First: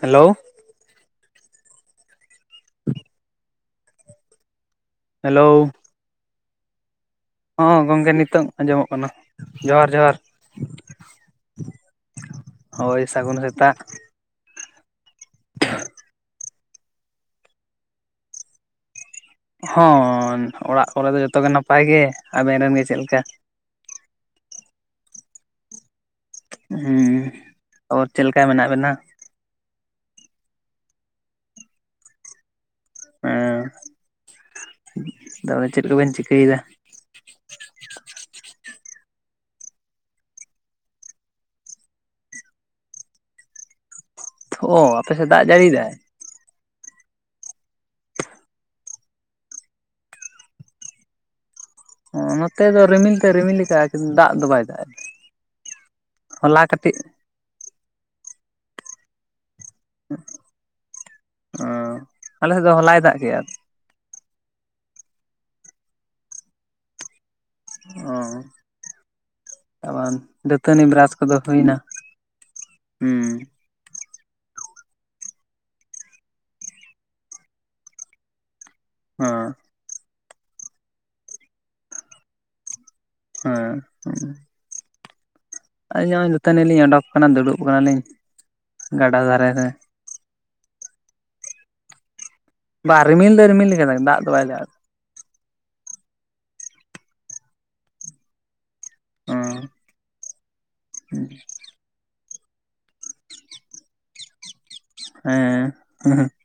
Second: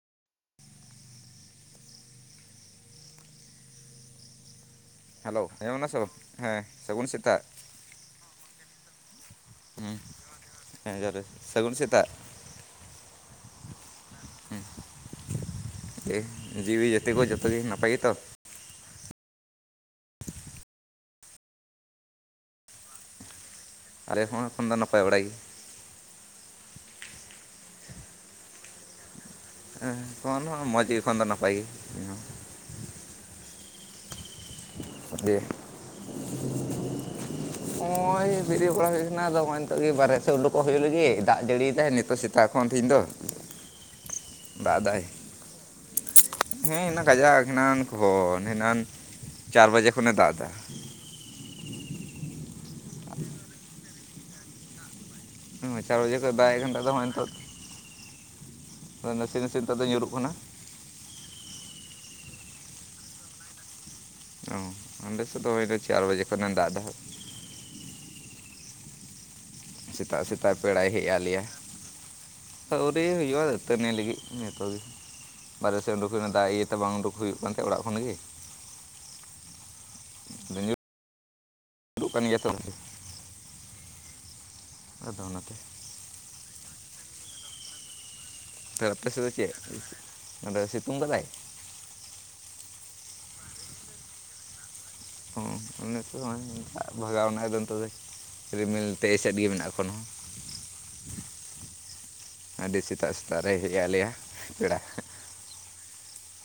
Hello hello ᱟᱧᱡᱚᱢ ᱱᱟ ᱥᱮ ᱵᱟᱝ ᱦᱮᱸ ᱥᱟᱹᱜᱩᱱ ᱥᱮᱛᱟᱜ ᱦᱚᱸ ᱜᱚᱝᱠᱮ ᱱᱤᱛᱚᱜ ᱟᱸᱡᱚᱢᱚᱜ ᱠᱟᱱᱟ ᱡᱚᱦᱟᱨ ᱡᱚᱦᱟᱨ ᱦᱮᱸ ᱡᱚᱸᱦᱟᱨ ᱜᱮ ᱥᱟᱜᱩᱱ ᱥᱮᱛᱟᱜ ᱦᱳᱭ ᱥᱟᱹᱜᱩᱱ ᱥᱮᱛᱟᱜ [unintelligible] ᱡᱤᱣᱤ ᱡᱛᱤ ᱠᱚ ᱡᱚᱛᱚ ᱜᱮ ᱱᱟᱯᱟᱭ ᱜᱮᱛᱚ ᱦᱮ ᱚᱲᱟᱜ ᱠᱚᱨᱮ ᱫᱚ ᱡᱚᱛᱚ ᱜᱮ ᱱᱟᱯᱟᱭ ᱜᱮ ᱟᱵᱮᱱ ᱨᱮᱱ ᱜᱮ ᱪᱮᱫᱞᱮᱠᱟ ᱟᱞᱮ ᱦᱚᱸ ᱮᱠᱷᱚᱱ ᱫᱚ ᱱᱟᱯᱟᱭ ᱵᱟᱲᱟ ᱜᱮ ᱦᱮᱸ [unintelligible] ᱟᱨ ᱪᱮᱫ ᱞᱮᱠᱟ ᱢᱮᱱᱟᱜ ᱵᱮᱱᱟ? ᱦᱮᱸ [unintelligible] ᱢᱚᱡᱽ ᱜᱮ ᱮᱠᱷᱚᱱ ᱫᱚ ᱱᱟᱯᱟᱭ ᱜᱮ [unintelligible] ᱼᱼ ᱦᱮᱸ ᱫᱤᱭᱮ [unintelligible] ᱛᱚᱞᱮ ᱪᱮᱫ ᱠᱚᱵᱤᱱ ᱪᱤᱠᱟᱹᱭᱮᱫᱟ? ᱱᱚᱜᱼᱚᱭᱭ ᱵᱮᱨᱮᱫ ᱵᱟᱲᱟ ᱦᱩᱭ ᱠᱟᱱᱟ ᱟᱫᱚ ᱱᱚᱜᱼᱚᱭ ᱱᱤᱛᱚᱜ ᱜᱮ ᱵᱟᱦᱨ ᱥᱮᱫ ᱩᱰᱩᱠᱚᱜ ᱦᱩᱭᱩᱜ ᱞᱟᱹᱜᱤᱫ ᱫᱟᱜ ᱡᱟᱹᱲᱤ [unintelligible] ᱱᱤᱛᱚᱜ ᱥᱮᱛᱟᱜᱼᱼ ᱥᱮᱛᱟᱜ ᱠᱷᱚᱱ ᱛᱮᱦᱮᱧ ᱫᱚᱼᱼ [unintelligible] ᱟᱯᱮ ᱥᱮᱫ ᱫᱟᱜ ᱡᱟᱹᱲᱤ ᱮᱫᱟᱭᱼᱼ ᱦᱮᱸ ᱮᱱᱟᱝ ᱠᱟᱡᱟᱠ ᱮᱱᱟᱝ ᱠᱷᱚᱱ ᱮᱱᱟᱝ ᱪᱟᱨ ᱵᱟᱡᱮ ᱠᱷᱚᱱᱮ ᱫᱟᱜ ᱮᱫᱟ᱾ [unintelligible] ᱱᱚᱛᱮ ᱫᱚ ᱨᱤᱢᱤᱞ ᱛᱮᱫ ᱮ ᱨᱤᱢᱤᱞ ᱟᱠᱟᱫᱟ ᱠᱤᱱᱛᱩ ᱫᱟᱜ ᱫᱚ ᱵᱟᱭ ᱫᱟᱜ ᱮᱫᱟ᱾ [unintelligible] ᱪᱟᱨ ᱵᱟᱡᱮ ᱠᱷᱚᱡ ᱫᱟᱜ ᱦᱚᱞᱟ [unintelligible] ᱟᱫᱚ ᱠᱟᱹᱴᱤᱡ ᱱᱚᱜᱚᱭ ᱱᱤᱛᱚᱜᱼᱼ ᱱᱟᱥᱮ ᱱᱟᱥᱮ ᱛᱮᱫᱚ ᱧᱩᱨᱩᱜ ᱠᱟᱱᱟ [unintelligible] ᱟᱞᱮ ᱥᱮᱫ ᱫᱚ ᱦᱚᱞᱟᱭ ᱫᱟᱜ ᱠᱮᱫᱟ᱾ ᱚᱸᱰᱮ ᱥᱮᱫ ᱫᱚ ᱦᱩᱭᱱᱟ ᱪᱟᱨ ᱵᱟᱡᱮ ᱠᱷᱚᱱᱮ ᱫᱟᱜ ᱮᱫᱟ ᱦᱟᱜᱼᱼ ᱚ [unintelligible] ᱼᱼ [unintelligible] ᱥᱮᱛᱟᱜ ᱥᱮᱛᱟᱜ ᱫᱟᱹᱛᱟᱹᱱᱤ ᱯᱮᱲᱟᱭ ᱦᱮᱡ ᱵᱨᱟᱥ ᱟᱫ ᱠᱚᱫᱚ ᱞᱮᱭᱟ ᱦᱩᱭᱱᱟ? ᱦᱮᱸᱼᱼ [unintelligible] ᱱᱤᱭᱟᱹ ᱞᱟᱹᱜᱤᱫ ᱡᱚᱛᱚᱜᱮ ᱵᱟᱨᱦᱮ ᱥᱮᱫ ᱩᱰᱩᱠ ᱦᱩᱭᱩᱜᱼᱟ ᱫᱟᱜ ᱤᱭᱟᱹᱛᱮ ᱵᱟᱝ ᱩᱰᱩᱠ ᱦᱩᱭᱩᱜ ᱠᱟᱱ ᱛᱟᱦᱮᱫ ᱚᱲᱟᱜ ᱠᱷᱚᱱ ᱜᱮᱼᱼ ᱦᱸ [unintelligible] ᱼᱼ ᱟᱫᱚ [unintelligible] ᱠᱟᱱ ᱜᱮᱭᱟ ᱛᱚᱼᱼ ᱦᱮᱸ [unintelligible] ᱼᱼ ᱟᱫᱚ ᱚᱱᱟᱛᱮᱼᱼ ᱟᱹᱞᱤᱧ ᱦᱚᱸ ᱫᱟᱹᱛᱟᱹᱱᱤ ᱞᱤᱧ ᱚᱰᱳᱠ ᱟᱠᱟᱱᱟ ᱫᱩᱲᱩᱵ ᱟᱠᱟᱱᱟᱞᱤᱧ᱾ [unintelligible] ᱟᱯᱮ ᱜᱟᱰᱟ ᱥᱮᱫ ᱫᱚ ᱫᱷᱟᱨᱮ ᱨᱮ ᱪᱮᱫ [unintelligible] ᱥᱤᱛᱩᱝ ᱟᱠᱟᱫᱟᱭ? ᱵᱟᱝ ᱨᱤᱢᱤᱞ ᱫᱚ ᱨᱤᱢᱤᱞ ᱟᱠᱟᱫᱟ ᱫᱟᱜ ᱫᱚ ᱵᱟᱭ ᱫᱟᱜ ᱮᱫᱟ᱾ [unintelligible] ᱫᱟᱜ ᱵᱷᱟᱜᱟᱣ ᱮᱱᱟ ᱟᱫᱚ ᱱᱤᱛᱚᱜ ᱫᱚ ᱨᱤᱢᱤᱞᱼᱼ ᱛ ᱮᱮᱥᱮᱫ ᱜᱮ ᱢᱮᱱᱟᱜᱼᱟ ᱮᱠᱷᱚᱱᱚᱼᱼ ᱦᱮᱸ᱾ ᱟᱹᱰᱤ ᱥᱮᱛᱟᱜ ᱥᱮᱛᱟᱜ ᱨᱮᱭ ᱦᱮᱡᱼᱟ ᱟᱞᱮᱭᱟᱜ ᱯᱮᱲᱟ᱾ ᱦᱮᱸ [unintelligible] ᱼᱼ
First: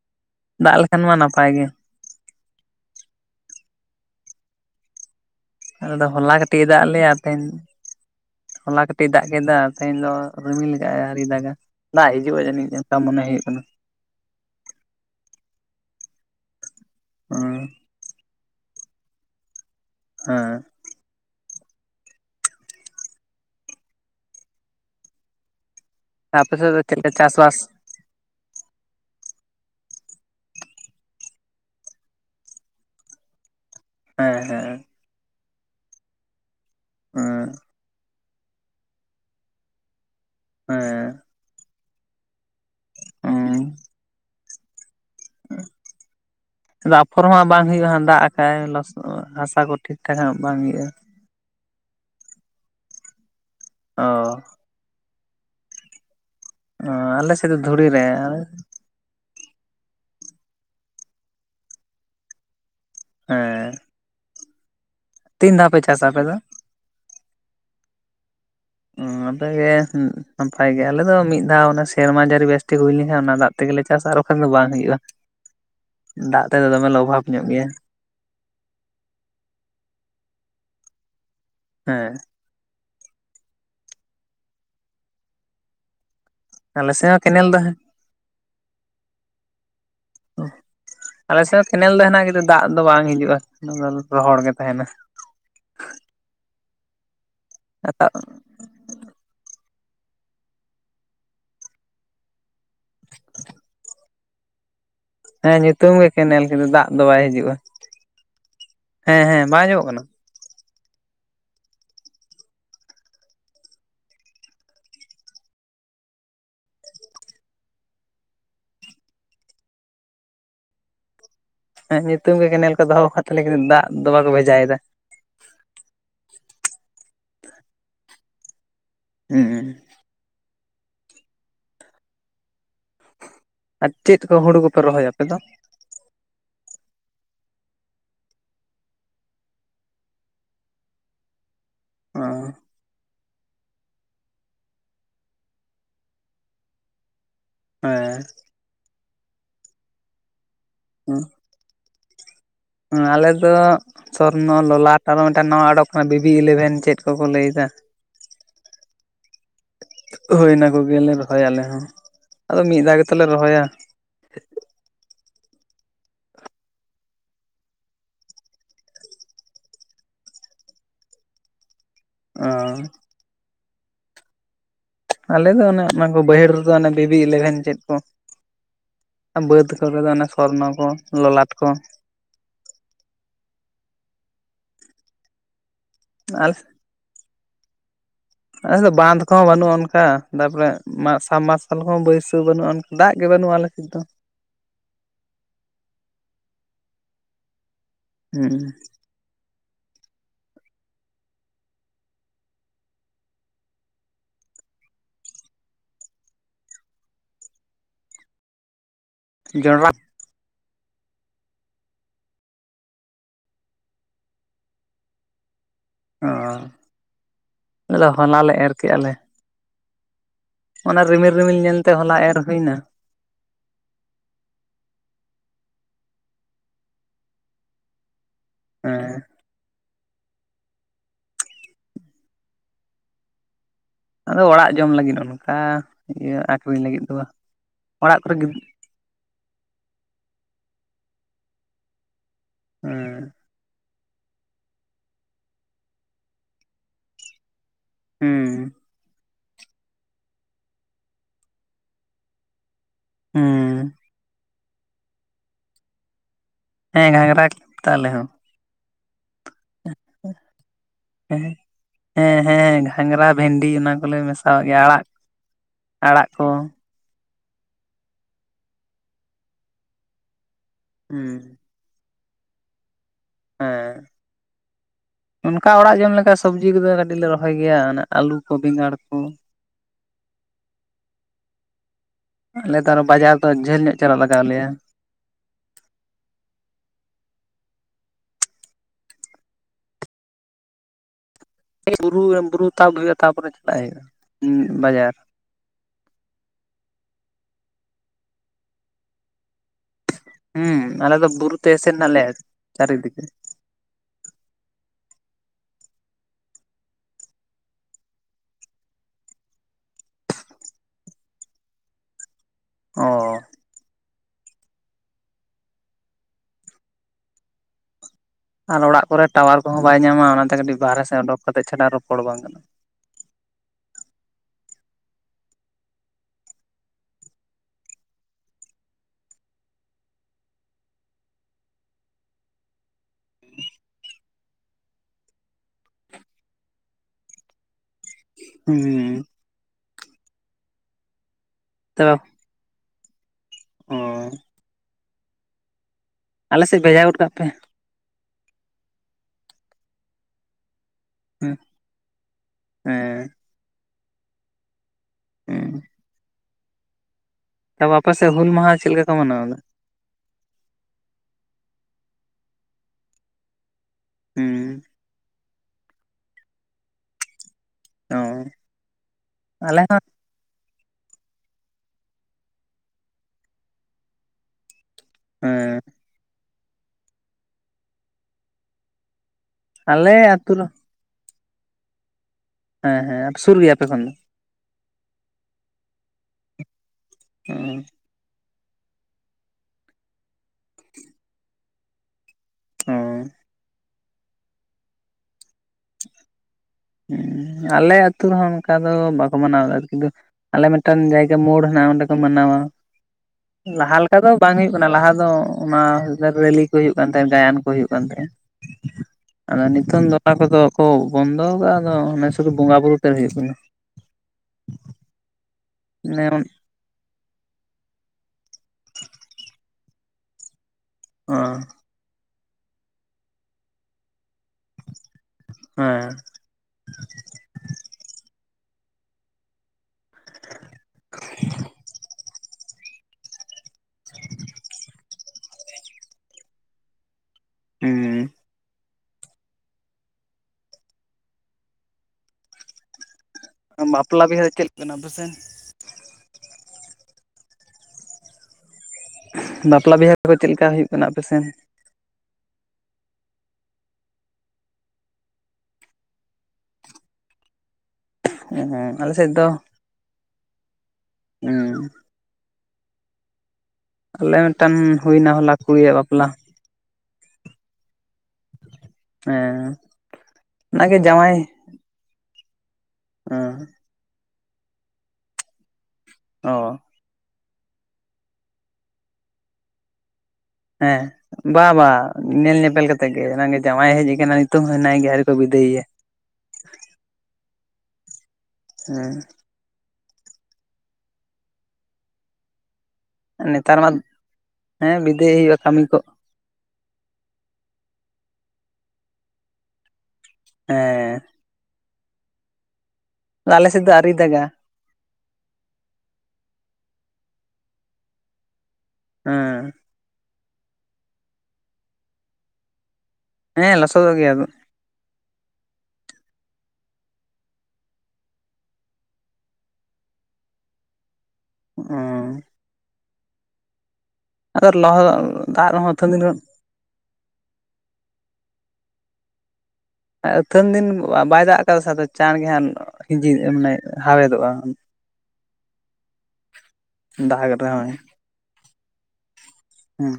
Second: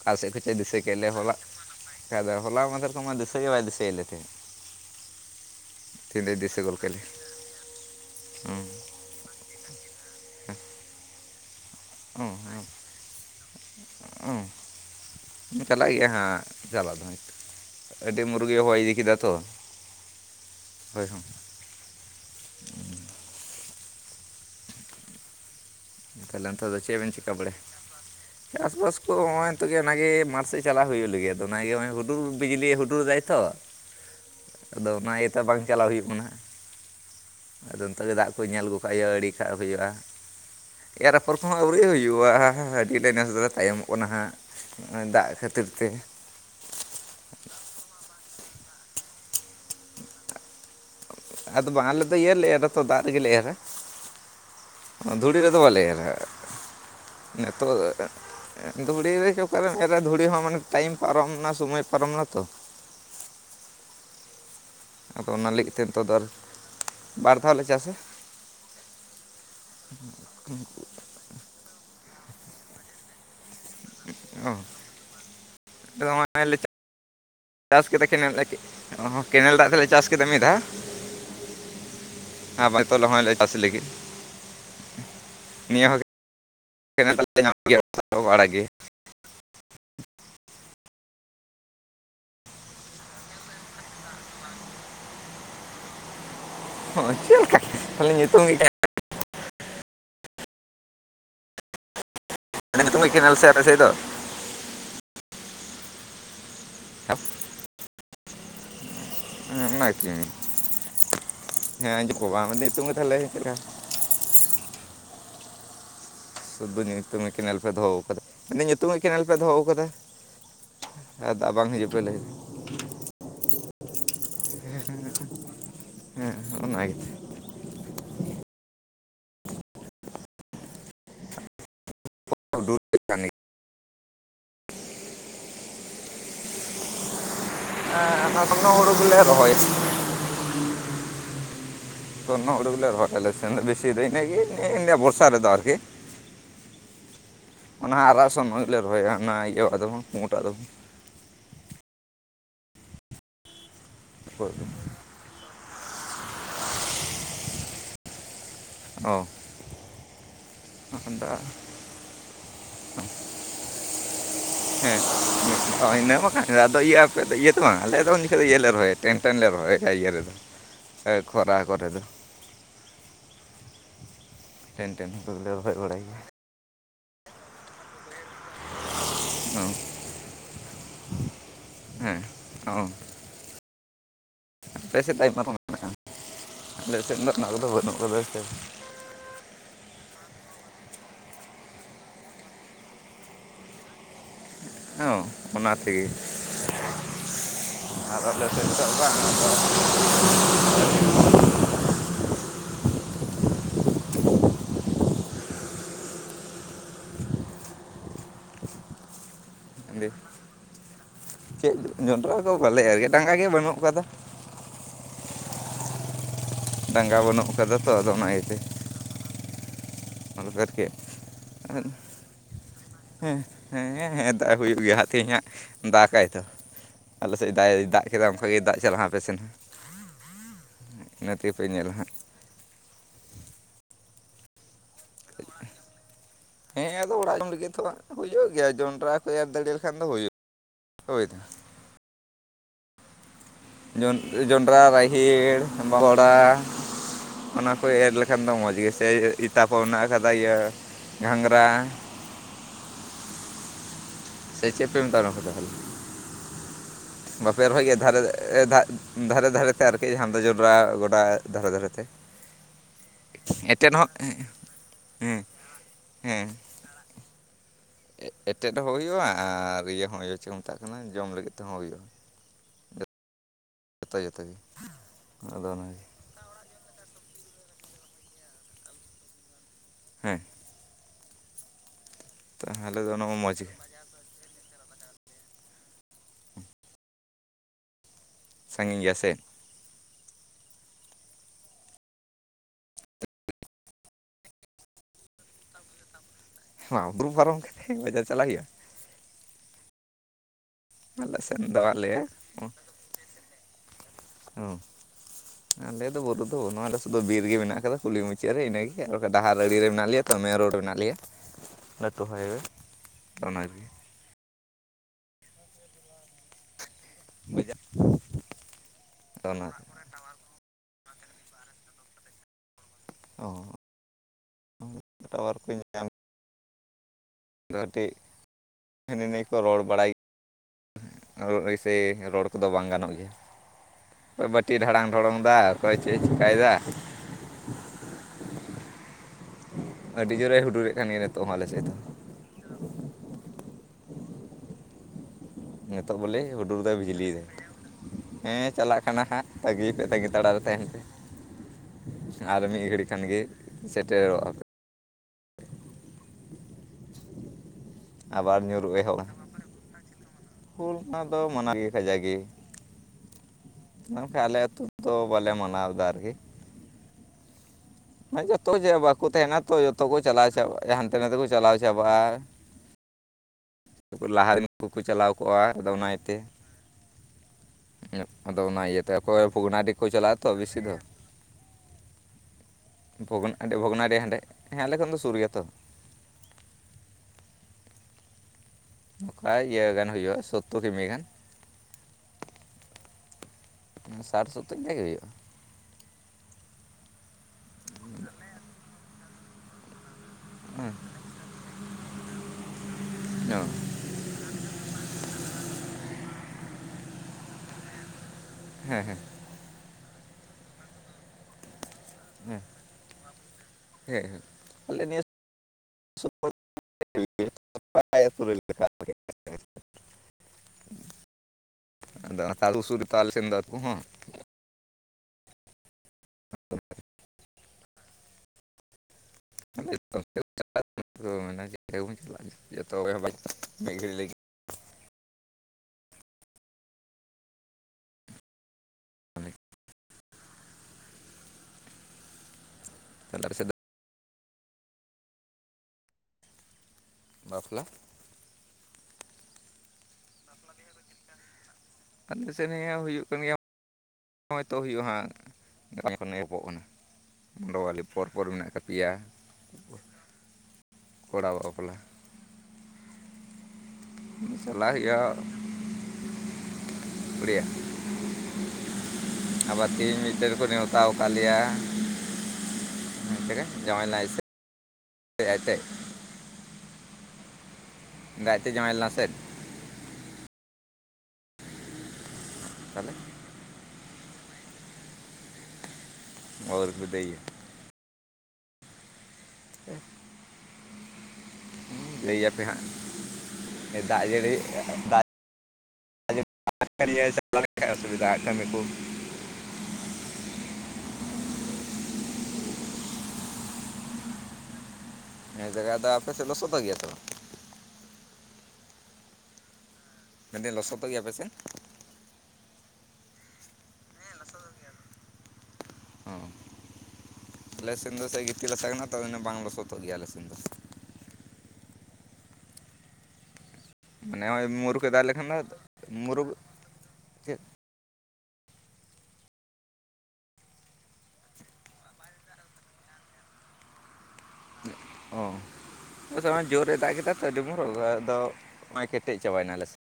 ᱚᱠᱟ ᱥᱮᱫ ᱠᱷᱚᱱ ᱪᱚ ᱫᱤᱥᱟᱹ ᱠᱮᱫ ᱞᱮᱭᱟ ᱦᱚᱞᱟᱼᱼ ᱜᱮ [unintelligible] ᱦᱚᱞᱟ ᱢᱟᱦᱫᱮᱨ ᱠᱷᱚᱱ ᱢᱟ ᱫᱤᱥᱟᱹ ᱜᱮ ᱵᱟᱭ ᱫᱤᱥᱟᱹᱭᱮᱫ ᱞᱮ ᱛᱟᱦᱮᱸᱫᱼᱼ ᱟᱞᱫᱚ ᱦᱚᱞᱟ ᱠᱟᱹᱴᱤᱡᱼᱮ ᱫᱟᱜᱟᱜ ᱞᱮᱭᱟ ᱛᱮᱦᱮᱧᱼᱼ ᱦᱚᱞᱟ ᱠᱟᱹᱴᱤᱡ ᱫᱟᱜ ᱠᱮᱫᱟ ᱛᱮᱦᱮᱧ ᱫᱚ ᱨᱤᱢᱤᱞ ᱠᱟᱜᱟᱭ ᱟᱹᱣᱨᱤ ᱫᱟᱜᱟᱭ᱾ ᱫᱟᱜ ᱦᱤᱡᱩᱜᱼᱟ ᱡᱟᱹᱱᱤᱡ ᱚᱱᱠᱟ ᱢᱚᱱᱮ ᱦᱩᱭᱩᱜ ᱠᱟᱱᱟ᱾ [unintelligible] [unintelligible] ᱼᱼ ᱪᱟᱞᱟᱜ ᱜᱮᱭᱟ [unintelligible] ᱪᱟᱞᱟᱜ ᱫᱚ [unintelligible] ᱼᱼ [unintelligible] ᱟᱨᱼᱼ ᱟᱹᱰᱤ [unintelligible] ᱮ ᱦᱚᱭ ᱤᱫᱤ ᱠᱮᱫᱟ ᱛᱚ᱾ ᱦᱮᱸ᱾ ᱦᱳᱭ [unintelligible] ᱼᱼ ᱛᱟᱦᱚᱞᱮ ᱟᱯᱮ ᱱᱮᱛᱟᱨ ᱥᱮᱫ ᱫᱚ ᱪᱮᱫ ᱞᱮᱠᱟ ᱵᱮᱱ ᱪᱤᱠᱟᱹ ᱵᱟᱲᱟᱭᱟ? ᱪᱟᱥᱵᱟᱥ ᱪᱟᱥᱵᱟᱥ ᱠᱚ ᱱᱚᱜᱼᱚᱭ ᱱᱤᱛᱚᱜ ᱜᱮ ᱢᱟᱴᱷ ᱥᱮᱫ ᱪᱟᱞᱟᱜ ᱦᱩᱭᱩᱜ ᱞᱟᱹᱜᱤᱫᱼ ᱟ ᱚᱱᱟᱜᱮ ᱱᱚᱜᱚᱭ ᱦᱩᱰᱩᱨ ᱵᱤᱡᱽᱞᱤ ᱦᱩᱰᱩᱨ ᱮᱫᱟᱭ ᱛᱚᱼᱼ ᱦᱮᱸ ᱦᱮᱸ ᱟᱫᱚ ᱚᱱᱟ ᱤᱭᱟᱹᱛᱮ ᱵᱟᱝ ᱪᱟᱞᱟᱣ ᱦᱩᱭᱩᱜ ᱠᱟᱱᱟ᱾ ᱦᱮᱸ ᱟᱫᱚ [unintelligible] ᱜᱮ ᱫᱟᱜᱼᱼ ᱠᱚ ᱧᱮᱞ ᱟᱜᱩ ᱠᱟᱜ ᱦᱩᱭᱩᱜᱼᱟ ᱟᱲᱮᱹ ᱠᱟᱜ ᱦᱩᱭᱩᱜᱼᱟ᱾ ᱦᱮᱸ᱾ ᱮᱨᱟᱯᱷᱚᱨ ᱠᱚᱦᱚᱸ ᱟᱹᱣᱨᱤ ᱦᱩᱭᱩᱜᱼᱟ ᱟᱹᱰᱤ ᱜᱮ ᱱᱮᱥ ᱫᱚᱞᱮ ᱦᱮᱸ ᱛᱟᱭᱚᱢᱚᱜ ᱠᱟᱱᱟ ᱦᱟᱜ ᱱᱚᱜᱚᱭ ᱫᱟᱜᱼᱼ ᱠᱷᱟᱹᱛᱤᱨ ᱛᱮᱼᱼ ᱟᱯᱷᱚᱨ ᱦᱚᱸ ᱵᱟᱝ ᱦᱩᱭᱩᱜᱼᱟ ᱦᱟᱸᱜ ᱫᱟᱜ ᱟᱠᱟᱫᱟᱭ [unintelligible] ᱦᱟᱥᱟ ᱠᱚ ᱴᱷᱤᱠ ᱴᱷᱟᱠ ᱦᱟᱸᱜ ᱵᱟᱝ ᱦᱩᱭᱩᱜᱼᱟ ᱟᱫᱚ ᱵᱟᱝ ᱟᱞᱮ ᱫᱚ ᱤᱭᱟᱹ [unintelligible] ᱮᱨ ᱟᱛᱚ ᱫᱟᱜ ᱨᱮᱜᱮᱞᱮ ᱮᱨᱟ᱾ [unintelligible] ᱼᱼ ᱫᱷᱩᱲᱤ ᱨᱮᱫᱚ ᱵᱟᱞᱮ ᱮᱨᱟᱼᱼ ᱚᱻ ᱟᱞᱮ ᱥᱮᱫ ᱫᱚ ᱫᱷᱩᱲᱤ ᱨᱮ ᱟᱹᱞ ᱫᱷᱩᱲᱤ ᱨᱮ ᱪᱟ ᱚᱠᱟᱨᱮ ᱢᱮᱨᱟ ᱫᱷᱩᱲᱤ ᱦᱚ ᱢᱟᱱᱮ ᱴᱟᱭᱤᱢ ᱯᱟᱨᱚᱢ ᱮᱱᱟ ᱥᱚᱢᱚᱭ ᱯᱟᱨᱚᱢ ᱱᱟ ᱛᱚᱼᱼ ᱦᱮᱸ ᱟᱫᱚ ᱚᱱᱟ ᱛᱤᱱ ᱫᱷᱟᱣ ᱞᱟᱹᱜᱤᱫ ᱯᱮ ᱛᱮ ᱪᱟᱥᱟ ᱱᱤᱛᱚᱜ ᱫᱚ ᱟᱯᱮ ᱟᱨ ᱵᱟᱨ ᱫᱷᱟᱣ ᱞᱮ ᱪᱟᱥᱟ᱾ ᱟᱯᱮ ᱜᱮ ᱱᱟᱯᱟᱭ ᱜᱮ ᱟᱞᱮ ᱫᱚ ᱢᱤᱫ ᱫᱷᱟᱣ ᱥᱮᱨᱢᱟ ᱡᱟᱹᱲᱤ ᱵᱮᱥᱴᱷᱤᱠ ᱦᱩᱭ ᱞᱮᱱᱠᱷᱟᱱ ᱚᱱᱟ ᱫᱟᱜ ᱛᱮᱜᱮᱞᱮ ᱪᱟᱥᱟ ᱟᱨ ᱵᱟᱠᱷᱟᱱ ᱫᱚ ᱵᱟᱝ ᱦᱩᱭᱩᱜ-ᱟ ᱫᱟᱜ ᱛᱮᱫᱚ ᱫᱚᱢᱮᱞᱮ ᱚᱵᱷᱟᱵᱽ ᱧᱚᱜ ᱜᱮᱭᱟ ᱪᱤᱠᱟᱹ ᱠᱮᱫᱟ ᱠᱮᱱᱮᱞ ᱠᱮᱱᱮᱞ ᱫᱟᱜ ᱛᱟᱦᱞᱮ ᱪᱟᱥ ᱠᱮᱫᱟ ᱢᱤᱫ ᱫᱷᱟ ᱦᱮᱸ ᱦᱮ ᱵᱟᱞᱛᱮᱦᱞᱟ ᱞᱮ ᱪᱟᱥ ᱞᱟᱹᱜᱤᱫ ᱱᱤᱭᱟᱹ ᱦᱚ ᱟᱞᱮ ᱥᱮᱫ ᱦᱚ ᱠᱮᱱᱮᱞ ᱫᱚ ᱵᱟᱲᱟᱜᱮ [unintelligible] ᱼᱼ [unintelligible] ᱼᱼ ᱟᱞᱮᱥᱮᱫ ᱫᱚ ᱠᱮᱱᱮᱞ ᱫᱚ ᱦᱮᱱᱟᱜ-ᱟ ᱠᱤᱱᱛᱩ ᱫᱟᱜ ᱫᱚ ᱵᱟᱝ ᱦᱤᱡᱩᱜ-ᱟ ᱨᱚᱦᱚᱲ ᱜᱮ ᱛᱟᱦᱮᱱᱟ᱾ ᱦᱚ ᱪᱮᱫ [unintelligible] ᱧᱩᱛᱩᱢ ᱜᱮ ᱧᱩᱛᱩᱢ ᱜᱮ ᱠᱮᱱᱮᱞ ᱨᱮ ᱥᱮ ᱫᱟᱜ ᱦᱮ ᱧᱩᱛᱩᱢ ᱜᱮ ᱠᱮᱱᱮᱞ ᱠᱟ ᱫᱟᱜ ᱫᱚ ᱵᱟᱭ ᱦᱤᱡᱩᱜ-ᱟ᱾ ᱦᱮ ᱚᱱᱟᱠᱤ ᱦᱮ ᱤᱠᱚ ᱵᱟᱝ ᱧᱩᱛᱩᱢ ᱢᱮ ᱛᱟᱦᱞᱮ ᱪᱮᱫ ᱞᱮᱠᱟ ᱥᱩᱫᱩ ᱧᱩᱛᱩᱢ ᱜᱮ ᱠᱮᱱᱮᱞ ᱯᱮ ᱫᱚᱦᱚ ᱟᱠᱟᱫᱟ ᱢᱮᱱ ᱧᱩᱛᱩᱢ ᱠᱮᱱᱮᱞ ᱯᱮ ᱫᱚᱦᱚ ᱟᱠᱟᱫᱟ ᱦᱮ ᱫᱟᱜ ᱵᱟᱝ ᱦᱤᱡᱩᱜ ᱦᱮ ᱯᱮ ᱞᱟᱹᱭ ᱧᱩᱛᱩᱢ ᱜᱮ ᱠᱮᱱᱮᱞ ᱠᱚ ᱫᱚᱦᱚ ᱠᱟᱜ ᱛᱟᱦᱮ ᱫᱟᱜ ᱫᱚ ᱵᱟᱠᱚ ᱵᱷᱮᱡᱟᱭᱮᱫᱟ ᱦᱮ [unintelligible] ᱦᱮᱸ ᱚᱱᱟ ᱜᱮ᱾ ᱦᱩ [unintelligible] ᱟᱨ ᱪᱮᱫ ᱠᱚ ᱦᱩᱲᱩ ᱠᱚᱯᱮ ᱨᱚᱦᱚᱭᱟ ᱟᱯᱮ ᱫᱚ ᱦᱳᱲᱳ ᱜᱮᱞᱮ ᱨᱚᱦᱚᱭᱟ ᱚ ᱥᱚᱨᱱᱚ ᱦᱩᱲᱩ ᱜᱮᱞᱮ ᱨᱚᱦᱚᱭ ᱟᱞᱮ ᱥᱮᱱ ᱵᱮᱥᱤᱭ ᱤᱱᱟᱹᱜᱮ ᱵᱚᱨᱥᱟ ᱨᱮᱫᱚ ᱟᱨᱠᱤ ᱚᱱᱟ ᱟᱨᱟᱜ ᱦᱮᱸ ᱥᱚᱱ ᱜᱮᱞᱮ ᱨᱚᱦᱚᱭᱟ ᱚᱱᱟ ᱤᱭᱟᱹᱣᱟᱜ ᱫᱚ ᱯᱩᱸᱴᱟᱜ ᱫᱚ ᱟᱞᱮ ᱫᱚ ᱥᱚᱨᱱᱚ ᱞᱚᱞᱟᱴ ᱫᱚ ᱢᱤᱫᱴᱟᱝ ᱱᱟᱣᱟ ᱚᱰᱳᱠ ᱠᱟᱱᱟ ᱵᱤᱵᱤ ᱤᱞᱮᱵᱷᱮᱱ ᱪᱮᱫ ᱠᱚᱠᱚ ᱞᱟᱹᱭ ᱮᱫᱟ᱾ ᱚ ᱦᱳᱭ ᱚᱱᱟ ᱠᱚᱜᱮᱞᱮ ᱟᱫᱚ ᱨᱚᱦᱚᱭᱟ ᱟᱞᱮ ᱦᱚ ᱟᱫᱚ ᱢᱤᱫ ᱫᱷᱟᱣ ᱜᱮᱛᱚᱞᱮ ᱨᱚᱦᱚᱭᱟ᱾ ᱦᱮ ᱱᱟᱹᱢᱟᱫᱚ ᱤᱭᱟᱹ ᱤᱭᱟᱹ ᱫᱚ ᱵᱟᱝ ᱟᱞᱮ ᱩᱱ ᱡᱚᱠᱷᱚᱱ ᱫᱚ ᱤᱭᱟᱹ ᱞᱮ ᱨᱚᱦᱚᱭᱮᱫ ᱴᱮᱱᱥᱮᱱ ᱞᱮ ᱨᱚᱦᱚᱭᱟ ᱤᱭᱟᱹ ᱨᱮᱫᱚ ᱠᱷᱚᱨᱟ ᱠᱚᱨᱮ ᱫᱚ᱾ ᱚᱸ ᱴᱮᱱ ᱴᱮᱱ ᱟᱞᱮ ᱠᱚᱞᱮ ᱫᱚ ᱨᱚᱦᱚᱭ ᱚᱱᱮ ᱵᱟᱲᱟᱭ ᱚᱱᱟ ᱠᱚ ᱜᱮᱭᱟ ᱵᱟᱹᱭᱦᱟᱹᱲ ᱨᱮᱫᱚ ᱚᱱᱮ ᱵᱤᱵᱤ ᱤᱞᱮᱵᱷᱮᱱ ᱪᱮᱫ ᱠᱚ ᱚ ᱵᱟᱹᱫᱽ ᱠᱚᱨᱮ ᱫᱚ ᱚᱱᱮ ᱥᱚᱨᱱᱚ ᱠᱚ ᱞᱚᱞᱟᱴ ᱠᱚ ᱦᱮᱸ ᱚ ᱟᱯᱮᱥᱮᱫ ᱟᱭᱢᱟ [unintelligible] ᱟᱞ ᱟᱞᱮᱥᱮᱫ ᱫᱚ ᱚᱱᱟ ᱠᱚᱫᱚ ᱵᱟᱹᱱᱩᱜ ᱟᱠᱟᱫᱟ ᱥᱮ ᱟ ᱵᱟᱸᱫᱷ ᱦᱚᱸ ᱵᱟᱹᱱᱩᱜ-ᱚᱱᱠᱟ ᱛᱟᱯᱚᱨᱮ ᱥᱟᱵ ᱢᱟᱨᱥᱟᱞ ᱠᱚᱦᱚᱸ ᱵᱟᱹᱭᱥᱟᱹᱣ ᱵᱟᱹᱱᱩᱜ-ᱟ ᱚᱱᱠᱟ ᱫᱟᱜ ᱜᱮ ᱵᱟᱹᱱᱩᱜ-ᱟ ᱞᱟᱞᱮ ᱥᱮᱫ ᱫᱚ ᱦᱮ ᱚᱱᱟ ᱛᱮᱜᱮ ᱟᱨ ᱟᱞᱮ ᱥᱮᱫ ᱦᱩᱸ ᱫᱚ ᱵᱟᱝ [unintelligible] ᱡᱚᱬᱚ [inaudible] ᱡᱚᱱᱰᱨᱟ ᱵᱟᱞᱮ ᱮᱨ ᱜᱮ ᱴᱟᱸᱜᱟ ᱜᱮ ᱵᱟᱹᱱᱩᱜ ᱠᱟᱫᱟ ᱚ ᱴᱟᱸᱜᱟ ᱵᱟᱹᱱᱩᱜ ᱠᱟᱫᱟ ᱛᱚ ᱟᱫᱚ ᱚᱱᱟ ᱤᱭᱟᱹᱛᱮ ᱠᱮᱭᱟᱞᱮ [inaudible] ᱚᱱᱟ ᱨᱤᱢᱤᱞ ᱨᱤᱢᱤᱞ ᱦᱮᱸ ᱧᱮᱞᱛᱮ ᱦᱚᱞᱟ ᱮᱨ ᱦᱩᱭᱱᱟ [unintelligible] [unintelligible] ᱫᱟᱜ ᱦᱩᱭᱩᱜ ᱜᱮᱭᱟ ᱛᱮᱦᱮᱧ ᱦᱟᱸᱜ ᱫᱟᱜ ᱟᱭ ᱛᱚ ᱟᱞᱮ ᱥᱮ ᱫᱟᱭ ᱫᱟᱜ ᱠᱮᱫᱟ ᱚᱱᱠᱟᱜᱮ ᱫᱟᱜ ᱪᱟᱞᱟᱜᱼᱟ ᱦᱮᱸ ᱟᱯᱮ ᱥᱮᱱ ᱤᱱᱟᱹ ᱛᱮᱜᱮᱯᱮ ᱧᱮᱞᱟ ᱦᱟᱸᱜ ᱟᱫᱚ ᱚᱲᱟᱜ ᱡᱚᱢ ᱞᱟᱹᱜᱤᱫ ᱚᱱᱠᱟ ᱤᱭᱟᱹ ᱟᱠᱷᱨᱤᱧ ᱦᱮᱸ ᱞᱟᱹᱜᱤᱫ ᱫᱚ ᱟᱫᱚ ᱵᱟᱝ ᱚᱲᱟᱜ ᱡᱚᱢ ᱞᱟᱹᱜᱤᱫ ᱫᱚ ᱚᱲᱟᱜ ᱠᱚᱨᱮ ᱜᱮ ᱦᱩᱭᱩᱜ ᱜᱮᱭᱟ ᱡᱚᱸᱰᱽᱨᱟ ᱠᱚ ᱮᱨ ᱫᱟᱲᱮ ᱞᱮᱠᱷᱟᱱ ᱫᱚ ᱦᱩᱭᱩᱜ [unintelligible] ᱩᱸ ᱡᱚᱸᱰᱨᱟ ᱨᱟᱦᱮᱲ ᱵᱟᱣᱲᱟ ᱚᱱᱟ ᱠᱚ ᱮᱨ ᱞᱮᱠᱷᱟᱱ ᱫᱚ ᱦᱩᱸ ᱢᱚᱡᱽ ᱜᱮᱥᱮ ᱮᱛᱟ ᱠᱚ ᱢᱮᱱᱟᱜ ᱟᱠᱟᱫᱟ ᱤᱭᱟᱹ ᱜᱷᱟᱸᱝᱨᱟ ᱦᱩᱸ ᱥᱮ ᱪᱮᱫ ᱯᱮ ᱢᱮᱛᱟ [inaudible] ᱦᱮᱸ ᱜᱷᱟᱸᱜᱽᱨᱟ ᱵᱟᱯᱮ ᱨᱚᱦᱚᱭ ᱠᱚ ᱜᱮᱭᱟ ᱟᱞᱮ ᱫᱷᱟᱨᱮ ᱦᱚᱸ ᱮ ᱫᱟᱜ ᱫᱷᱟᱨᱮ ᱫᱷᱟᱨᱮ [unintelligible] [unintelligible] ᱡᱚᱸᱰᱨᱟ ᱜᱚᱰᱟ ᱦᱮᱸ ᱫᱷᱟᱨᱮ ᱫᱷᱟᱨᱮ ᱛᱮ ᱦᱮᱸ ᱦᱮᱸ ᱜᱷᱟᱸᱜᱽᱨᱟ ᱵᱷᱮᱱᱰᱤ ᱚᱱᱟ ᱮᱴᱮᱫ ᱦᱚᱸ ᱠᱚᱞᱮ ᱢᱮᱥᱟᱣᱟᱜ ᱜᱮᱭᱟ ᱟᱲᱟᱜ ᱦᱮᱸ ᱟᱲᱟᱜ ᱠᱚ ᱦᱮᱸ ᱮᱴᱮᱫ ᱦᱚᱸ ᱦᱩᱭᱩᱜᱼᱟ ᱟᱨ ᱤᱭᱟᱹ ᱦᱚᱸ ᱦᱩᱭᱩᱜᱼᱟ ᱪᱮᱫ ᱠᱚ ᱢᱮᱛᱟᱜ ᱠᱟᱱᱟ ᱡᱚᱢ ᱦᱩᱸ ᱞᱟᱹᱜᱤᱫ ᱛᱮᱦᱚᱸ ᱦᱩᱭᱩᱜᱼᱟ᱾ ᱡᱚᱛᱚ ᱡᱚᱛᱚ ᱜᱮ ᱦᱮᱸ ᱟᱫᱚ ᱚᱱᱠᱟ ᱚᱲᱟᱜ ᱚᱱᱟᱜᱮ ᱡᱚᱢ ᱞᱮᱠᱟ ᱥᱚᱵᱡᱤ ᱠᱚᱫᱚ ᱠᱟᱹᱴᱤᱡ ᱞᱮ ᱨᱚᱦᱚᱭ ᱜᱮᱭᱟ ᱟᱹᱞᱩ ᱠᱚ ᱵᱮᱸᱜᱟᱲ ᱠᱚ ᱦᱮᱸ ᱞᱮᱛᱟᱲ ᱛᱟᱦᱚᱞᱮ ᱵᱟᱡᱟᱨ ᱚᱱᱟᱢᱟ ᱫᱚ ᱢᱚᱡᱽ ᱜᱮ ᱡᱷᱟᱹᱞ ᱧᱚᱜ ᱪᱟᱞᱟᱜ ᱞᱟᱜᱟᱣ ᱞᱮᱭᱟ ᱥᱟᱺᱜᱤᱧ ᱜᱮᱭᱟ ᱥᱮ ᱵᱩᱨᱩ [unintelligible] ᱵᱩᱨᱩ ᱛᱟᱯ ᱦᱩᱭᱩᱜᱼᱟ ᱛᱟᱯ ᱨᱮ ᱪᱟᱞᱟᱜ ᱦᱩᱭᱩᱜᱼᱟ ᱵᱟᱡᱟᱨ [unintelligible] ᱵᱩᱨᱩ ᱯᱟᱨᱚᱢ ᱠᱟᱛᱮᱫ ᱩᱱᱟᱜ ᱡᱷᱟᱞ ᱪᱟᱞᱟᱜ ᱦᱩᱭᱩᱜᱼᱟ᱾ ᱦᱩᱸ ᱟᱞᱮ ᱫᱚ ᱵᱩᱨᱩ ᱥᱮᱱ ᱛᱮ ᱫᱚ ᱮᱥᱮᱫ ᱢᱮᱱᱟᱜ ᱟᱞᱮ ᱞᱮᱭᱟ ᱦᱚᱸ ᱪᱟᱨᱤ ᱫᱤᱠᱮ [inaudible] [inaudible] ᱟᱞᱮ ᱫᱚ ᱵᱩᱨᱩ ᱫᱚ ᱵᱟᱱᱩᱜᱼᱟ ᱟᱞᱮ ᱥᱮᱫ ᱫᱚ ᱵᱤᱨ ᱜᱮ ᱢᱮᱱᱟᱜ ᱟᱠᱟᱫᱟ ᱠᱩᱞᱦᱤ ᱢᱩᱪᱟᱹᱫ ᱨᱮ ᱤᱱᱟᱹᱜᱮ ᱟᱨ ᱰᱟᱦᱟᱨ ᱟᱲᱮ ᱨᱮ ᱢᱮᱱᱟᱜ ᱞᱮᱭᱟ ᱫᱚᱢᱮ ᱨᱳᱲ ᱢᱮᱱᱟᱜ ᱞᱮᱭᱟ ᱞᱟᱹᱴᱩ ᱦᱟᱭᱳᱭᱮ ᱚ ᱚᱱᱟᱜᱮ [unintelligible] ᱟᱨ ᱚᱲᱟᱜ ᱠᱚᱨᱮ ᱴᱟᱣᱟᱨ ᱚᱱᱟ ᱠᱚᱦᱚᱸ ᱵᱟᱭ ᱧᱟᱢᱟ ᱚᱱᱟᱛᱮ ᱠᱟᱹᱴᱤᱡ ᱵᱟᱦᱨᱮ ᱥᱮᱫ ᱚᱰᱚᱠ ᱠᱟᱛᱮᱫ ᱪᱷᱟᱲᱟ ᱨᱚᱯᱚᱲ ᱵᱟᱝ ᱚ [inaudible] [unintelligible] ᱠᱟᱹᱴᱤᱡ ᱦᱟᱱᱤ ᱱᱹᱟᱭ ᱠᱚ ᱨᱚᱲ ᱵᱟᱲᱟᱭ ᱟᱫᱚ ᱳᱭᱥᱮ ᱨᱚᱲ ᱠᱚᱫᱚ ᱵᱟᱝ ᱜᱟᱱᱚᱜ ᱜᱮᱭᱟ᱾ ᱚᱠᱚᱭ ᱵᱟᱹᱴᱤ ᱰᱷᱟᱲᱟᱝ ᱰᱷᱚᱲᱚᱝ ᱮᱫᱟ ᱚᱠᱚᱭ ᱪᱮᱫ ᱮ ᱪᱤᱠᱟᱭ ᱮᱫᱟ [inaudible] ᱟᱹᱰᱤ ᱡᱚᱨᱮ ᱦᱩᱰᱩᱨᱮᱫ ᱠᱟᱱ ᱜᱮᱭᱟ ᱱᱤᱛᱚᱜ ᱦᱚᱸ ᱟᱞᱮ ᱥᱮᱫ ᱫᱚ᱾ ᱛᱚ [inaudible] ᱱᱤᱛᱚᱜ ᱵᱚᱞᱮ ᱟᱞᱮ ᱦᱩᱰᱩᱨ ᱥᱮᱫ ᱮᱫᱟ ᱵᱷᱮᱡᱟ ᱜᱚᱫ ᱵᱤᱡᱽᱞᱤ ᱠᱟᱜ ᱮᱫᱟ᱾ ᱯᱮ ᱦᱮᱸ ᱪᱟᱞᱟᱜ ᱠᱟᱱᱟ ᱦᱟᱸᱜ ᱛᱟᱹᱜᱤ ᱯᱮ ᱛᱟᱹᱜᱤ ᱛᱟᱲᱟᱨᱮ ᱛᱟᱦᱮᱱ ᱯᱮ᱾ ᱟᱨ ᱢᱤᱫ ᱜᱷᱟᱹᱲᱤ ᱠᱷᱟᱱ ᱦᱮᱸ ᱜᱮ ᱥᱮᱴᱮᱨᱚᱜᱼᱟ [inaudible] [unintelligible] ᱟᱯᱮ ᱥᱮᱫ ᱦᱩᱞ ᱟᱵᱟᱨ ᱢᱟᱦᱟ ᱪᱮᱫ ᱧᱩᱨᱩᱜ ᱞᱮᱠᱟ ᱠᱚ ᱮᱦᱚᱵ ᱢᱟᱱᱟᱣ ᱮᱫᱟ? ᱦᱩᱞ ᱢᱟᱦᱟ ᱫᱚ ᱢᱟᱱᱟᱣ ᱜᱮᱭᱟᱠᱚ ᱜᱟᱡᱟᱠ ᱜᱮ ᱢᱮᱱᱠᱷᱟᱱ ᱟᱞᱮ ᱟᱹᱛᱩ ᱦᱩᱸ ᱨᱮᱫᱚ ᱵᱟᱞᱮ ᱢᱟᱱᱟᱣᱫᱟ ᱟᱨᱠᱤ ᱚ ᱡᱚᱛᱚ ᱡᱮ ᱵᱟᱠᱚ ᱛᱟᱦᱮᱱ ᱱᱟᱛᱚ ᱟᱞᱮ ᱦᱚᱸ ᱡᱚᱛᱚᱠᱚ ᱪᱟᱞᱟᱣ ᱪᱟᱵᱟᱜᱼᱟ ᱦᱟᱱᱛᱮ ᱱᱟᱛᱮ ᱠᱚ ᱪᱟᱞᱟᱣ ᱪᱟᱵᱟᱜᱼᱟ᱾ ᱱᱩᱠᱩ ᱞᱟᱦᱟᱨᱤᱱ ᱠᱚᱠᱚ ᱪᱟᱞᱟᱣ ᱠᱚᱜᱼᱟ ᱦᱮᱸ ᱟᱫᱚ ᱚᱱᱟ ᱤᱭᱟᱹᱛᱮ ᱟᱫᱚ ᱚᱱᱟ ᱤᱭᱟᱹᱛ ᱛᱮ ᱚᱠᱚᱭ ᱵᱷᱚᱜᱽᱱᱟᱰᱤ ᱠᱚ ᱟᱞᱮ ᱪᱟᱞᱟᱜᱼᱟ ᱛᱚ ᱟᱹᱛᱩ ᱨᱮ ᱵᱮᱥᱤ ᱫᱚ᱾ ᱦᱮᱸ ᱦᱮᱸ ᱥᱩᱨ ᱜᱮᱭᱟ ᱵᱷᱚᱜᱽᱰᱮ ᱟᱯᱮ ᱠᱷᱚᱱ ᱫᱚ ᱵᱷᱚᱜᱽᱱᱟᱰᱤ ᱦᱟᱸᱰᱮ ᱦᱮᱸ ᱟᱞᱮ ᱠᱷᱚᱱ ᱫᱚ ᱥᱩᱨ ᱜᱮᱭᱟᱛᱚ᱾ [inaudible] ᱱᱚᱠᱟ ᱤᱭᱟᱹ ᱜᱟᱱ ᱦᱩᱭᱩᱜᱼᱟ ᱥᱳᱛᱛᱳ ᱠᱤᱢᱤ ᱜᱟᱱ [inaudible] ᱥᱟᱴ ᱥᱩᱛ ᱤᱱᱠᱟᱜ ᱜᱮ ᱦᱩᱭᱩᱜᱼᱟ ᱦᱩᱸ ᱟᱞᱮ ᱟᱹᱛᱩ ᱨᱮᱦᱚᱸ ᱚᱱᱠᱟ ᱫᱚ ᱵᱟᱠᱚ ᱢᱟᱱᱟᱣᱮᱫᱟ ᱠᱤᱱᱛᱩ ᱟᱞᱮ ᱢᱤᱫᱴᱟᱝ ᱡᱟᱭᱜ ᱼᱼ ᱠᱮ ᱢᱳᱲ ᱦᱮᱱᱟᱜᱼᱟ ᱚᱸᱰᱮ ᱠᱚ ᱢᱟᱱᱟᱣᱟ᱾ [inaudible] ᱞᱟᱦᱟ ᱞᱮᱠᱟ ᱫᱚ ᱵᱟᱝ ᱦᱩᱭᱩᱜ ᱠᱟᱱᱟ ᱞᱟᱦᱟ ᱫᱚ ᱚᱱᱟ ᱨᱮᱞᱤ ᱠᱚ ᱦᱩᱭᱩᱜ ᱠᱟᱱ ᱛᱟᱦᱮ ᱜᱟᱭᱟᱱ ᱠᱚ ᱦᱩᱭᱩᱜ ᱠᱟᱱ ᱛᱟᱦᱮᱸᱱ᱾ ᱦᱮᱸ ᱦᱮᱸ ᱟᱫᱚ ᱱᱤᱛᱚᱝ ᱫᱚ ᱚᱱᱟ ᱠᱚᱫᱚ ᱠᱚ ᱵᱚᱱᱫᱚ ᱟᱠᱟᱫᱼᱟ ᱫᱚ ᱚᱱᱟ ᱥᱩᱫᱩ ᱦᱮᱸ ᱵᱚᱸᱜᱟ ᱵᱩᱨᱩ ᱛᱮᱫ ᱦᱩᱭᱩᱜ ᱠᱟᱱᱟ᱾ ᱦᱮᱸ ᱦᱮᱸ ᱟᱞᱮ ᱱᱤᱭᱟᱹ ᱚᱱᱮ ᱥᱚ ᱯᱚᱫ [unintelligible] [unintelligible] ᱚᱸ ᱟᱫᱚ [inaudible] ᱥᱩᱨ ᱛᱚ ᱟᱞᱮ ᱥᱮᱱᱫᱚ ᱟ. ᱛᱩ ᱦᱚᱸ ᱦᱮᱸ [inaudible] [inaudible] [inaudible] [inaudible] [unintelligible] ᱵᱟᱯᱞᱟ ᱵᱤᱦᱟᱹ ᱫᱚ ᱪᱮᱫᱞᱮᱠᱟᱱᱟ ᱟᱯᱮᱥᱮᱱ? ᱵᱟᱯᱞᱟ ᱵᱟᱯᱞᱟ ᱵᱤᱦᱟᱹ ᱠᱚᱫᱚ ᱪᱮᱫ ᱞᱮᱠᱟ ᱦᱩᱭᱩᱜ ᱠᱟᱱᱟ ᱟᱯᱮᱥᱮᱱ? ᱟᱞᱮ ᱥᱮᱫ ᱱᱤᱭᱟ. ᱦᱩᱭᱩᱜ ᱠᱟᱱ ᱜᱮᱭᱟ᱾ ᱦᱚᱭᱛᱚ ᱦᱩᱭᱩᱜ ᱦᱟᱸᱜ ᱜᱟᱯᱟ ᱠᱷᱚᱱ ᱮᱦᱚᱯᱚᱜ ᱠᱟᱱᱟ [inaudible] ᱯᱚᱨ ᱯᱚᱨ ᱢᱮᱱᱟᱜ ᱦᱮᱸ ᱟᱠᱟᱫᱟ ᱜᱮᱭᱟ ᱟᱞᱮ ᱥᱮᱫ ᱫᱚ ᱠᱚᱲᱟᱣᱟᱜ ᱦᱮᱸ ᱵᱟᱯᱞᱟ᱾ ᱟᱞᱮ ᱢᱤᱫᱴᱟᱱ ᱪᱟᱞᱟᱜ ᱦᱩᱭᱩᱜᱼᱟ ᱦᱩᱭᱮᱱᱟ ᱦᱚᱞᱟ ᱠᱩᱲᱤᱭᱟᱜ ᱵᱟᱯᱞᱟ᱾ ᱵᱟᱹᱨᱭᱟᱹ ᱦᱮᱸ ᱟᱵᱟᱨ ᱛᱮᱦᱮᱧ ᱢᱤᱫᱴᱮᱱ ᱠᱚ ᱚᱱᱟᱜᱮ ᱱᱮᱣᱛᱟ ᱡᱟᱶᱟᱭ ᱟᱡᱛᱮᱜᱮ ᱡᱟᱶᱟᱭᱞᱮᱱᱟᱭ ᱥᱮ ᱟᱡᱛᱮ ᱚ ᱟᱡᱛᱮ ᱡᱟᱶᱟᱭ ᱞᱮᱱᱟ ᱥᱮ ᱦᱮᱸ ᱵᱟ ᱵᱟ ᱧᱮᱞ ᱧᱮᱯᱮᱞ ᱠᱟᱛᱮ ᱛᱟᱦᱚᱞᱮ ᱜᱮ, ᱚᱱᱟ ᱜᱮ ᱡᱟᱶᱟᱭ ᱦᱮᱡ ᱟᱠᱟᱱᱟ ᱱᱤᱛᱚᱝ ᱦᱚᱸ ᱦᱮᱱᱟᱭ ᱜᱮᱭᱟ ᱟᱣᱨᱤ ᱠᱚ ᱵᱤᱫᱟᱹᱭᱮᱭᱟ ᱟᱣᱨᱤ ᱠᱚ ᱵᱤᱫᱟᱹᱭᱮᱭᱟ ᱦᱩᱸ ᱮᱸ ᱩᱸᱻ ᱞᱟᱹᱭᱟᱯᱮ ᱦᱟᱸᱜ ᱦᱮᱸ ᱱᱮᱛᱟᱨ ᱢᱟ ᱫᱟᱜ ᱡᱟᱹᱲᱤ ᱦᱮᱸ ᱵᱤᱫᱟᱹᱭ ᱦᱩᱭᱩᱜᱼᱟ ᱠᱟᱹᱢᱤ ᱠᱚ ᱫᱟᱜ [unintelligible] ᱠᱟᱹᱢᱤ ᱠᱩ ᱦᱮᱸ ᱟᱞᱮ ᱥᱮᱡ ᱫᱚ ᱟᱣᱨᱤᱭ ᱫᱟᱜᱟ ᱟᱣᱨᱤ ᱫᱟᱜᱟ ᱟᱫᱚ ᱟᱯᱮ ᱥᱮᱫ ᱞᱚᱥᱚᱫᱚᱜ ᱜᱮᱭᱟ ᱛᱚ ᱦᱮᱸ ᱢᱮᱱᱫᱟᱹᱧ ᱞᱚᱥᱚᱫᱚᱜᱮᱭᱟ ᱟᱯᱮᱥᱮᱫ ᱦᱮᱸ ᱞᱚᱥᱚᱫᱚᱜ ᱜᱮᱭᱟ ᱫᱚ ᱚᱸ ᱟᱞᱮ ᱥᱮᱱ ᱫᱚ ᱥᱮ ᱜᱤᱛᱤᱞ ᱦᱟᱥᱟ ᱠᱟᱱᱟ ᱛᱚ, ᱢᱟᱱᱮ ᱵᱟᱝ ᱞᱚᱥᱚᱫᱚᱜ ᱜᱮᱭᱟ ᱟᱞᱮ ᱥᱮᱱ ᱫᱚ ᱚ ᱢᱟᱱᱮ ᱦᱚᱸᱜᱼᱚᱭ ᱟᱫᱚ ᱞᱚᱦᱚᱫ ᱢᱩᱨᱩᱠᱮ ᱫᱟᱜᱞᱮᱠᱷᱟᱱ ᱫᱟᱜ ᱫᱚ ᱨᱮᱦᱚᱸ ᱟᱹᱛᱷᱟᱹᱱ ᱫᱤᱱ ᱢᱩᱨᱩ ᱪᱮᱫ ᱟᱹᱛᱷᱟᱹᱱ ᱫᱤᱱ ᱵᱟᱭ ᱫᱟᱜ ᱟᱠᱟᱫᱟ ᱥᱮ ᱟᱫᱚ ᱪᱟᱬ ᱜᱮ ᱦᱟᱸᱜ ᱦᱤᱸᱡᱤᱫ ᱢᱟᱱᱮ ᱦᱟᱣᱮᱫᱚᱜ-ᱟ ᱚ, ᱟᱪᱪᱷᱟ ᱡᱳᱨᱮ ᱫᱟᱜ ᱠᱮᱫᱟ ᱛᱚ ᱟᱹᱰᱤ ᱢᱩᱨᱩᱠ ᱟᱫᱚ ᱠᱮᱴᱮᱡ ᱪᱟᱵᱟᱭᱮᱱᱟ ᱟᱯᱮ ᱥᱮᱫ ᱦᱮᱸ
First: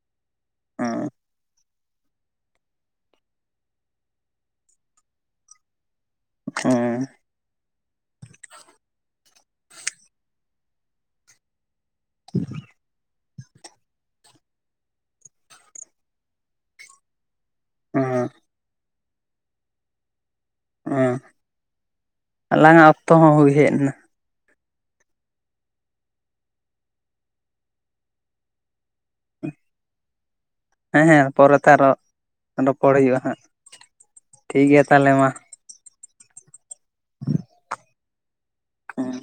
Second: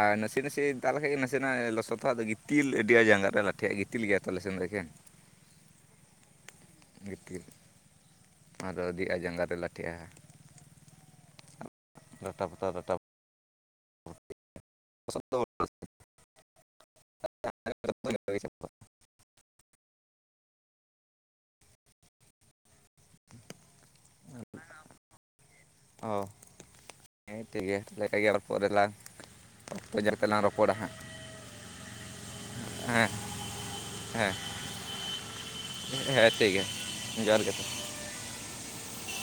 ᱟᱨ ᱱᱟᱥᱮ ᱱᱟᱥᱮ ᱫᱟᱜ ᱞᱮᱠᱟᱡ ᱜᱮ ᱱᱟᱥᱮᱱᱟᱜ ᱞᱚᱥᱚᱫᱚᱜ-ᱟ ᱟᱫᱚ ᱜᱤᱛ ᱛᱤᱞ ᱟᱹᱰᱤ ᱟᱜ ᱡᱟᱸᱜᱟ ᱨᱮ ᱞᱟᱴᱷᱮᱭᱟᱜ ᱜᱤᱛᱤᱞ ᱜᱮᱭᱟ ᱛᱚ ᱟᱞᱮ ᱥᱮᱱ ᱫᱚ ᱮᱠᱷᱮᱱ ᱦᱮᱸ ᱜᱤᱛᱤᱞ ᱟᱫᱚ ᱟᱰᱤ ᱟ ᱡᱟᱸᱜᱟ ᱨᱮ ᱞᱟᱴᱷᱮᱜ-ᱟ ᱰᱟᱴᱟ ᱯᱟᱴᱟᱭ ᱰᱟᱴᱟ ᱦᱮᱸ [unintelligible] ᱦᱮᱸ ᱟᱞᱟᱝᱟᱜ ᱚᱠᱛᱚ ᱦᱚᱸ ᱦᱩᱭ ᱦᱮᱡᱱᱟ ᱚ, ᱦᱮᱸ ᱴᱷᱤᱠ ᱜᱮᱭᱟ [unintelligible] ᱟᱨ ᱯᱚᱨᱮᱞᱟᱝ [unintelligible] ᱛᱮᱞᱟᱝ ᱨᱚᱯᱚᱲᱟ ᱦᱟᱸᱜ ᱦᱮᱸ ᱦᱮᱸ ᱯᱚᱨᱮᱛᱮ ᱟᱨᱚ ᱨᱚᱯᱚᱲ ᱦᱮᱸ ᱦᱩᱭᱩᱜ-ᱟ ᱦᱟᱸᱜ, ᱦᱮᱸ ᱴᱷᱤᱠ ᱜᱮᱭᱟ ᱛᱟᱦᱞᱮ ᱢᱟ᱾ ᱦᱮᱸ ᱴᱷᱤᱠᱜᱮᱭᱟ, ᱡᱚᱦᱟᱨ ᱜᱮ ᱦᱮᱸ